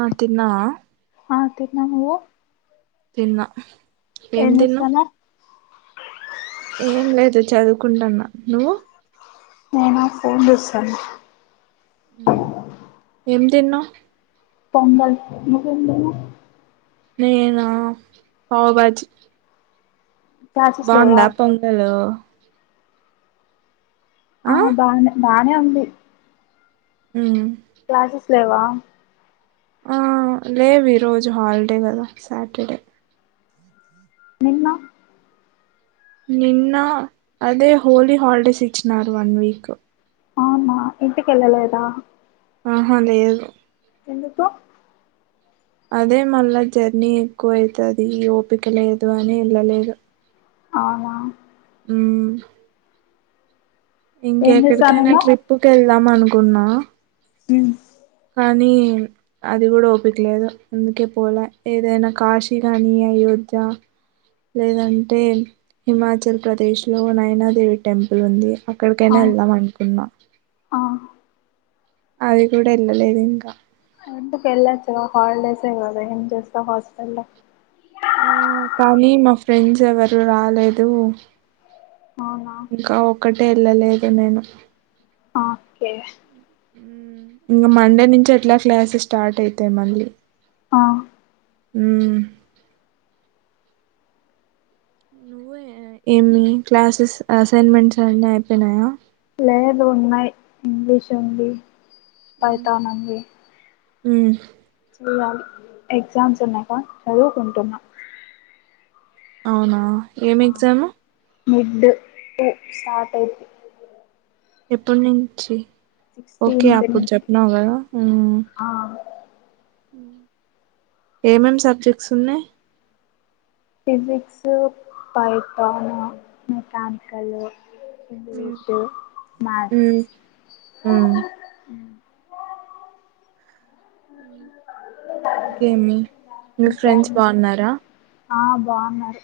ఆ తిన్నావా ఆ తిన్నా నువ్వు తిన్నా ఏం చేస్తున్నావ్ ఏం లేదు చదువుకుంటాన్నా నువ్వు నేనా ఫోను చూస్తానా ఏం తినవు పొంగల్ నువ్వు ఏం తిన్నావ్ నేనా పావ్ భాజీ క్లాసెస్ లేవా బాగుందా పొంగలు ఆ బానే బానే ఉంది ఉమ్. క్లాసస్ లేవా ఆ లేవు ఈ రోజు హాలిడే కదా సాటర్డే నిన్నా నిన్న అదే హోలీ హాలిడేస్ ఇచ్చనారు వన్ వీక్ అవునా ఇంటికి ఏళ్ళలేదా హా లేదు ఎందుకు అదే మళ్ళా జర్నీ ఎక్కువ అవుతది ఓపిక లేదు అని ఏళ్ళలేదు అవునా హ్మ్మ్ ఏం ఇంకెక్కడికైనా చేస్తానన్నావ్ ట్రిప్పుకి వెళ్దాం అనుకున్నా హ్మ్మ్ కానీ అది కూడా ఒపికలేదు అందుకే పోలే ఏదైనా కాశీ కానీ అయోధ్య జా లేదంటే హిమాచల్ ప్రదేశ్ లో నయనాదేవి టెంపుల్ ఉంది ఆ ఎక్కడికైనా వెళ్దాం అనుకున్నా ఆ అది కూడా ఏళ్ళలేదు ఇంకా ఎందుకు వెళ్ళచ్చు హాలిడేసే కదా ఏం చేస్తావు హాస్టల్లో ఆ కానీ మా ఫ్రెండ్స్ ఎవరు రాలేదు అవునా ఇంకా ఒకటే ఏళ్ళలేదు నేను ఓకే మ్మ్. ఇంకా మండే నుంచి ఎట్లా క్లాసెస్ స్టార్ట్ అయితాయి మళ్ళీ ఆ ఉ ఏమి క్లాసెస్ అసైన్మెంట్స్ అన్నీ అయిపోయినాయా లేదు ఉన్నాయ్ ఇంగ్లీషు ఉంది పైథోన్ ఉంది హ్మ్మ్ చేూయాలి ఎగ్జామ్స్ ఉన్నాక చదువుకుంటున్నా అవునా ఏం ఎగ్జాము మిడ్ టూస్టార్ట్ అయిపో ఎప్పుడు నుంచి ఓకే సిక్స్టీన్త్ అప్పుడు నుంచి చెప్పినవు కదా ఆ ఏమేం సబ్జెక్ట్స్ ఉన్నాయి ఫిజిక్స్ పైథాన్ బొటానికల్ ఉమ్. ఇంగ్లీష్ మ్యాథ్స్ ఉమ్. ఇంకేమి మీ ఇంకా ఫ్రెండ్స్ బాగున్నారా ఆ బాగున్నారు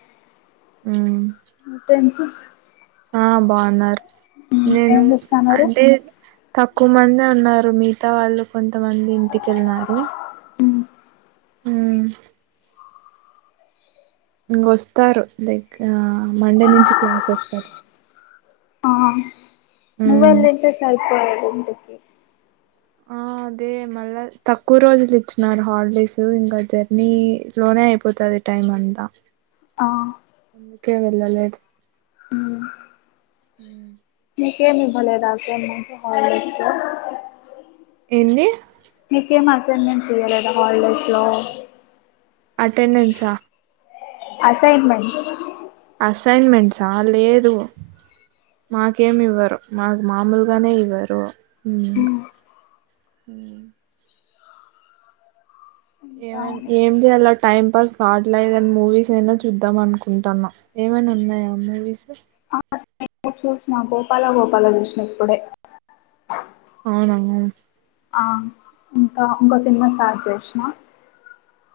హ్మ్మ్ మీ ఫ్రెండ్స్ ఆ బాగున్నారు నేను ఏం చేస్తున్నారు అంటే తక్కువ మంది ఉన్నారు మిగతా వాళ్ళు కొంతమంది ఇంటికెల్లి న్నారు హ్మ్మ్ ఇక వస్తారు లైక్ మండే నుంచి క్లాసెస్ కదా ఆ ఉమ్. నువెళ్ళుంటే సరిపోయేది ఇంటికి ఆ అదే మళ్ళా తక్కువ రోజులు ఇచ్చినారు హాలిడేస్ ఇంకా జర్నీ లోనే ఐపోతాది టైం అంతా ఆ ఎందుకే వెళ్ళ లేదు మీకేం ఇవ్వలేదా హాలిడేస్ [inaudible] ఏంది మీకేం అసైన్మెంట్ ఇయ్యలేదా హాలిడేస్ లో అటెండెన్స్ ఆ అసైన్మెంట్ అసైన్మెంట్సా ఆ లేదు మాకేమి ఇవ్వరు మాకు మామూలుగానే ఇవ్వరు ఉ ఇంకా ఏమం ఏం చేయాలో టైం పాస్ కాట్లా ఏదన మూవీస్ అయినా చూద్దాం అనుకుంటాన్నా ఏమైనా ఉన్నాయా మూవీస్ ఇ చూసిన గోపాల గోపాల చూసిన ఇప్పుడే అవునా ఇంకా ఇంకో సినిమా స్టార్ట్ చేసిన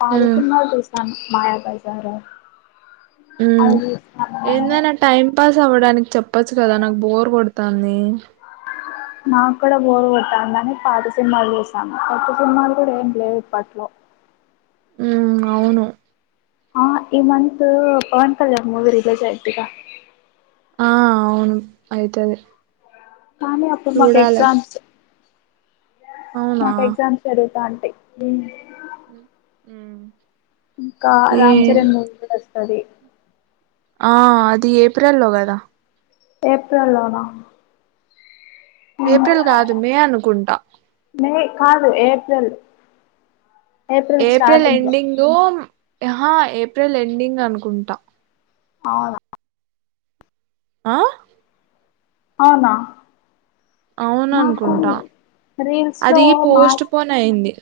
పాది సినిమాలు చూసాను మాయా బజార్ ఉ ఏందో అయినా టైం పాస్ అవ చడానికి చెప్పచ్చు కదా నాకు బోర్ కొడతాంది నాకు కూడా బోరు కొట్టందని పాత సినిమాలు చూసాను పాత్త సినిమాలు కూడా ఏం లేవు ఇప్పట్లో ఉ అవును ఆ ఈ month Pawan Kalyan movie release అయితిగా ఆ అవును అయితది కానీ అప్పుడు మాకు చూడాలది ఎగ్జామ్స్ అవునా మాకు ఎగ్జామ్స్ జరుగుతాం ఉమ్ ఇంకా ఈ రామ్ చరణ్ మూవీ కూడా వస్తుంది ఆ అది ఏప్రిల్లో కదా ఏప్రిల్ లోన ఏప్రిల్ కాదు మే అనుకుంటా మే కాదు ఏప్రిల్ ఏప్రిల్ స్టార్టింగ్ లో ఎండింగ్ హా ఏప్రిల్ ఎండింగ్ అనుకుంటా అవునా ఆ అవునా అవును నాకు అనుకుంటా రీల్స్ లో అది మా పోస్ట్ పోన్ అయింది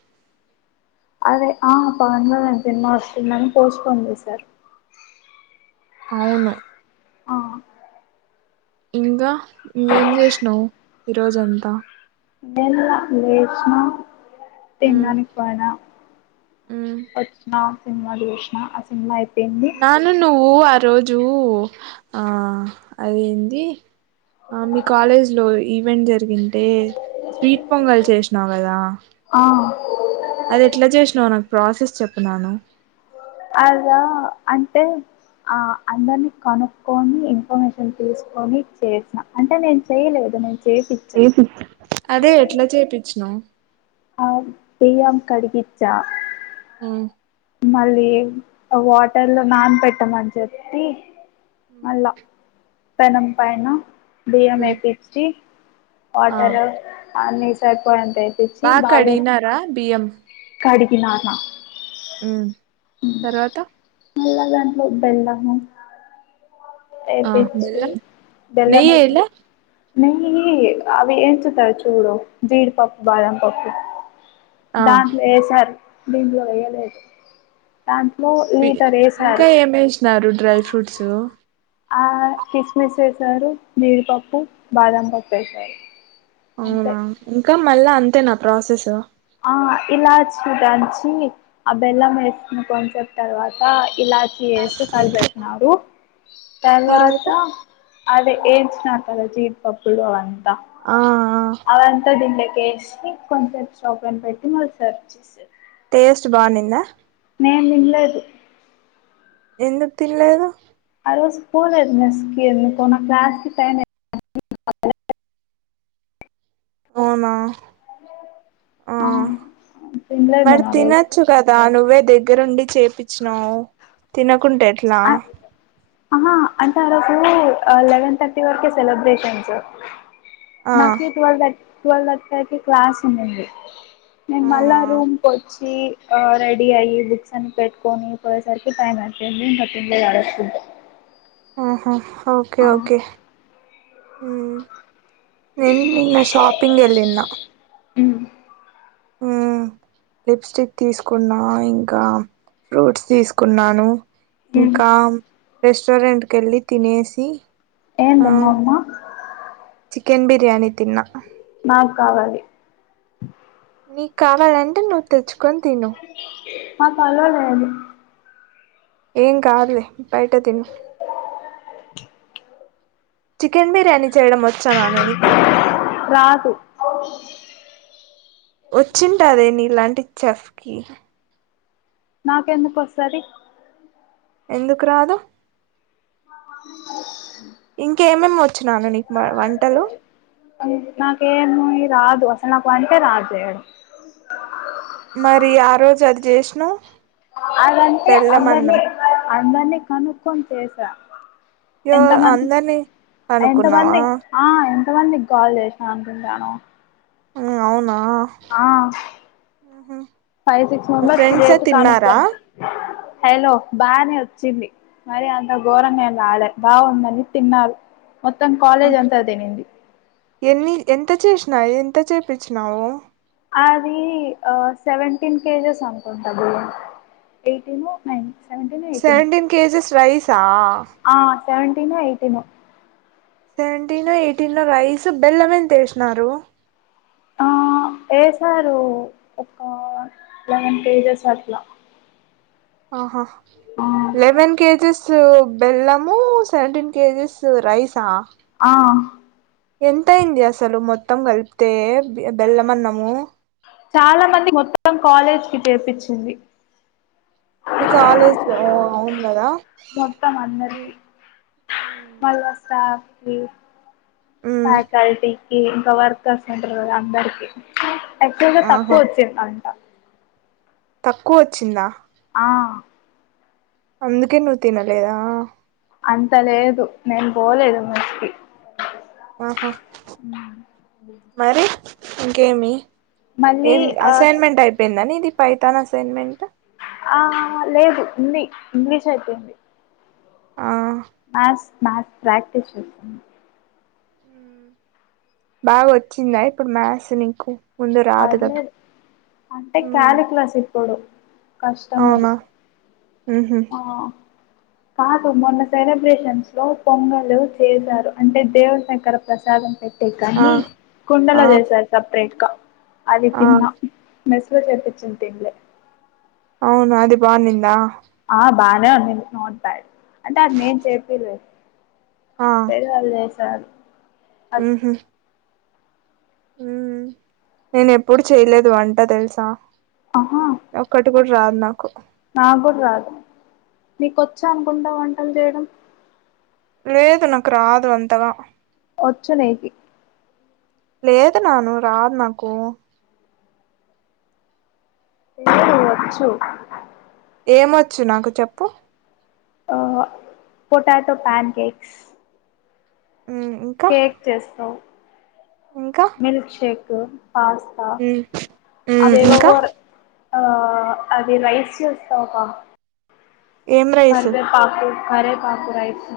అదే ఆ పవన్ కల్యాణ్ సినిమా వస్తుందని పోస్ట్పోన్ చేసారు అవును ఆ ఇంకా ఇంకేం చేసినావు ఈరోజంతా నేను లేసిన ఉమ్ తినడానికి పోయినా ఉమ్ వచ్చిన సినిమా చూసిన ఆ సినిమా అయిపో నాను నువ్వు ఆ రోజు ఆ అదేంది ఆ మీ కాలేజ్ లో ఈవెంట్ జరిగింటే స్వీట్ పొంగల్ చేసినావు కదా ఆ అది ఎట్లా చేసినావు నాకు ప్రాసెస్ చెప్పన్నాను అద అంటే ఆ అందరినీ కనుక్కొని ఇన్ఫర్మేషన్ తీసుకొని చేసినా అంటే నేను చేయలేదు నేను చేపిచ్చా చేపి అదే ఎట్లా చేపించినవు ఆ బియ్యం కడిగిచ్చ ఉమ్ మళ్ళీ వాటర్ లో నాన పెట్టామని చెప్పి హ్మ్ మళ్ళా పెనం పైన బియ్యం ఉమ్ ఏపిచి ఆ వాటర్ అని సరిపోప్పించి బాగా కడిగినారా బియ్యం కడిగిన నానా హ్మ్ తర్వాత నగాంలో బెల్లము ఆ అయిపిచ్చి బెల్లం బేలం అయిపి నెయ్యేయలే నే అవి ఎం చెప్పారో చూడో జీడి పప్పు బాదాం పప్పు ఆ దాంట్లో వేసారు దీంట్లో వేయలేదు దాంట్లో బి లీటర్ ఇంకా వేసారు ఏమేసినారు డ్రై ఫ్రూట్స్ ఆ కిస్మిస్ వేసారు జీడిపప్పు బాదం పప్పు వేసారు అంతే అవునా ఇంకా మళ్ళా అంతే నా ప్రాసెస్ ఆ ఇలా చూటంచి ఆ బెల్లం వేసిన కొన్సెప్ తర్వాత ఇలా చే చేసి కలిపెట్టినారు తర్వాత అది ఏంచిన కదా జీడిపప్పులు అని ఆ అవంతా దీనిలోక వేసి కొంచెం షాపన్ పెట్టి మళ్ళీ సర్వే చేసారు టేస్ట్ బావునింద నేను తినాల్లేదు ఎందుకు తిన్నలేదు ఆ రోజు పోలేదు మిస్కీ ఎందుకనో క్లాస్ కి టైమ్ అయి అవునా ఆ అవును తినలేదు మరి నేను ఆ రోజు తినచ్చు కదా నువ్వే దగ్గ దగ్గరుండి చేపచ్చినావు తినకుంటే ఎట్లా ఆహా అంటే ఆ రోజు ఆ లెవెన్ థర్టీ వరకే సెలబ్రేషన్స్ ఆ నాకు ట్వెల్వ్ థర్ట్ ట్వెల్వ్ థర్టీ ఫైవ్ కి క్లాస్ ఉందింది నేను మళ్ళా అవునా రూమ్ కి వచ్చి ఆ రెడీ అయ్యే బుక్స్ అని పెట్టుకొని పోయేసరికి టైమ్ అయిపోయింది ఇంకా తినలేదు ఆ రోజు ఫుడ్ ఆహా ఓకే ఆ ఓకే మ్మ్ నేను నిన్న షాపింగ్ ఏల్లిన హ్మ్ హ్మ్ లిప్స్టిక్ తీసుకున్నా ఇంకా ఫ్రూట్స్ తీసుకున్నాను ఇంకా రెస్టారెంట్ కేళ్ళి తినేసి ఆ ఎంది అమ్మమా చికెన్ బిర్యానీ తిన్నా నాకు కావాలి నీకు కావాలంటే నువ్వు తెచ్చు మాకు అల్లో లేదు ఏం కాదులే బయట తిను [inaudible] చికెన్ బిర్యానీ చేయడం వచ్చా నాన్న నీకు రాదు వచ్చి ఉంటదే నీలాంటి చెఫ్ కి నాకెందుకు వాస్తది ఎందుకు రాదు [inaudible] ఇంకేమేం వచ్చు నాన్న నీకు మా వంటలు నాకే ఏమి రాదు నాకు వంటే రాదూ చేయటం మరి ఆ రోజు అది చేసినవ్ అదంటే బెల్లం అందనీ అన్నం అందరినీ కనుక్కొని చేసా. యో ఎంత మంది అందరినీ ఎంత కనుక్కున్నావా మంది ఆ. ఎంత మందికాల్ చేసిన అనుకుంటన్నావ్. హూ అవునా. మ్మ్ ఫైవ్ సిక్స్ మీ మెంబర్స్ ఫ్రెండ్సే చేపిస్తా తిన్నారా కానుకునన్న. హలో బానే వచ్చింది, మరి అంత ఘోరంగాఏం రాలే బాగుందని తిన్నారు. మొత్తం ఉహు. కాలేజ్ అంతా తినింది. ఫ్రై ఎంత చేయిచ్చినావు. అది ఆ సెవెంటీన్ కేజెస్ అనుకుంటంది. Eighteen nine. Seventeen eighteen seventeen kgs రైసా. Seventeen eighteen. Seventeen eighteen rice బెల్లం ఎంత వేసినారు. ఏ సారు ఒక లెవెన్ కేజెస్ అట్లా. ఆహా, ఆ లెవెన్ కేజీస్. స్ బెల్లము సెవెంటంటీన్ కేజీస్ రైసా. ఆ ఎంత అయింది అసలు మొత్తం కలిపితే బెల్లం అన్నము. చాలా మంది మొత్తం కాలేజ్ కి చేర్పించింది. మీ కాలేజ్ ఓ అవును గాదా. మొత్తం అందరికి, మళ్ళ స్టాఫ్ కి. మ్మ్ ఫకల్టీకి ఇంకా వర్కర్స్ ఉంటారు కదా అందరికి. ఎక్కడ గా ఆహా తక్కువ వచ్చింద అంట. తక్కువ వచ్చిందా. ఆ అందుకే నువ్వు తినలేదా. అంత లేదు నేను పోలేదు మష్కి. ఆహా, మరి ఇంకేమి‌. మళ్ళీ ఏం ఆ అసైన్మెంట్ అయిపోయిందా నీది పైతాన్ అసైన్మెంట్. ఆ లేదు ఉంది ఇంగ్లీష్ అయిపోయింది. ఆ మ్యాస్ ప్రాక్టీస్ చే. బాగా వచ్చిందా ఇప్పుడు మ్యాస్ నీకు. ముందు రాదు కదా పర్లేదు అంటే మ్, కాలిక్లాస్ ఇప్పుడు. కష్టం మది. అవునా [unintelligible] కాదు మొన్న సెలబ్రేషన్స్ లో పొంగలు చేశారు అంటే దేవ శంకర ప్రసాదం పెట్. ఆ కహి, ఆ కుండలా చెసారు సపరేట్ కా. అది ఆ తిన్నా, మెస్లొ చేపించింది తింలే. అవును అది బా నిందా. ఆ బానే ఉంది నాట్ బ్యాడ్, అంటే అది నేను చేపీయలేదు. [unintelligible] హుహు హ్మ్ నేను ఎప్పుడు చేయలేదు అంటా తెలుసా, ఒక్కటి కూడా. రాదు నాకు. నా కూడా రాదు, నీకొచ్చా అనుకుంటా వంటలు చేయడం. లేదు నాకు రాదు అంతగా. ఒచ్చు నికి. లేదు నాను రాదు నాకు. ఏ వచ్చు. ఏమొచ్చు నాకు చెప్పు. ఆ పొటాటో ప్యాన్ కేక్స్. మ్, ఇంకా కేక్ చేస్తావ్. ఇంకా మిల్క్ షేక్. పాస్తా, ఉమ్ ఉమ్ ఇంకా అవేవేవొర్ ఆ అది రైస్ తోఫా ఏం రైస్ కరవే పాకు కరేపాకు రైస్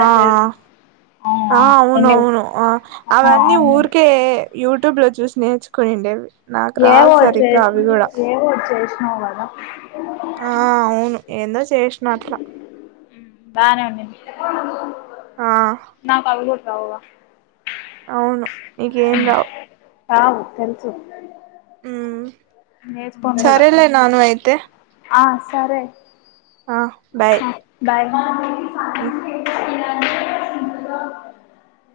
ఆ ఆ అవునవును ఆ అవన్నీ ఊర్కే. యూట్యూబ్ లో చూసి నేర్చుకోనిండేవి. ఏవ్ వచ్చే ఏవో చేసినావ్ కదా? ఆ అవును ఏందో చేసిన అట్లా. ఆ నాక్ అవికూడాడ రావ్ గా. అవును నీకేం రావు. కావు తెలుసు. ఉ నేర్చుకోను కూడా సరేలే ననూ అయితే! ఆ సరే బాయ్ మ్ [unintelligible]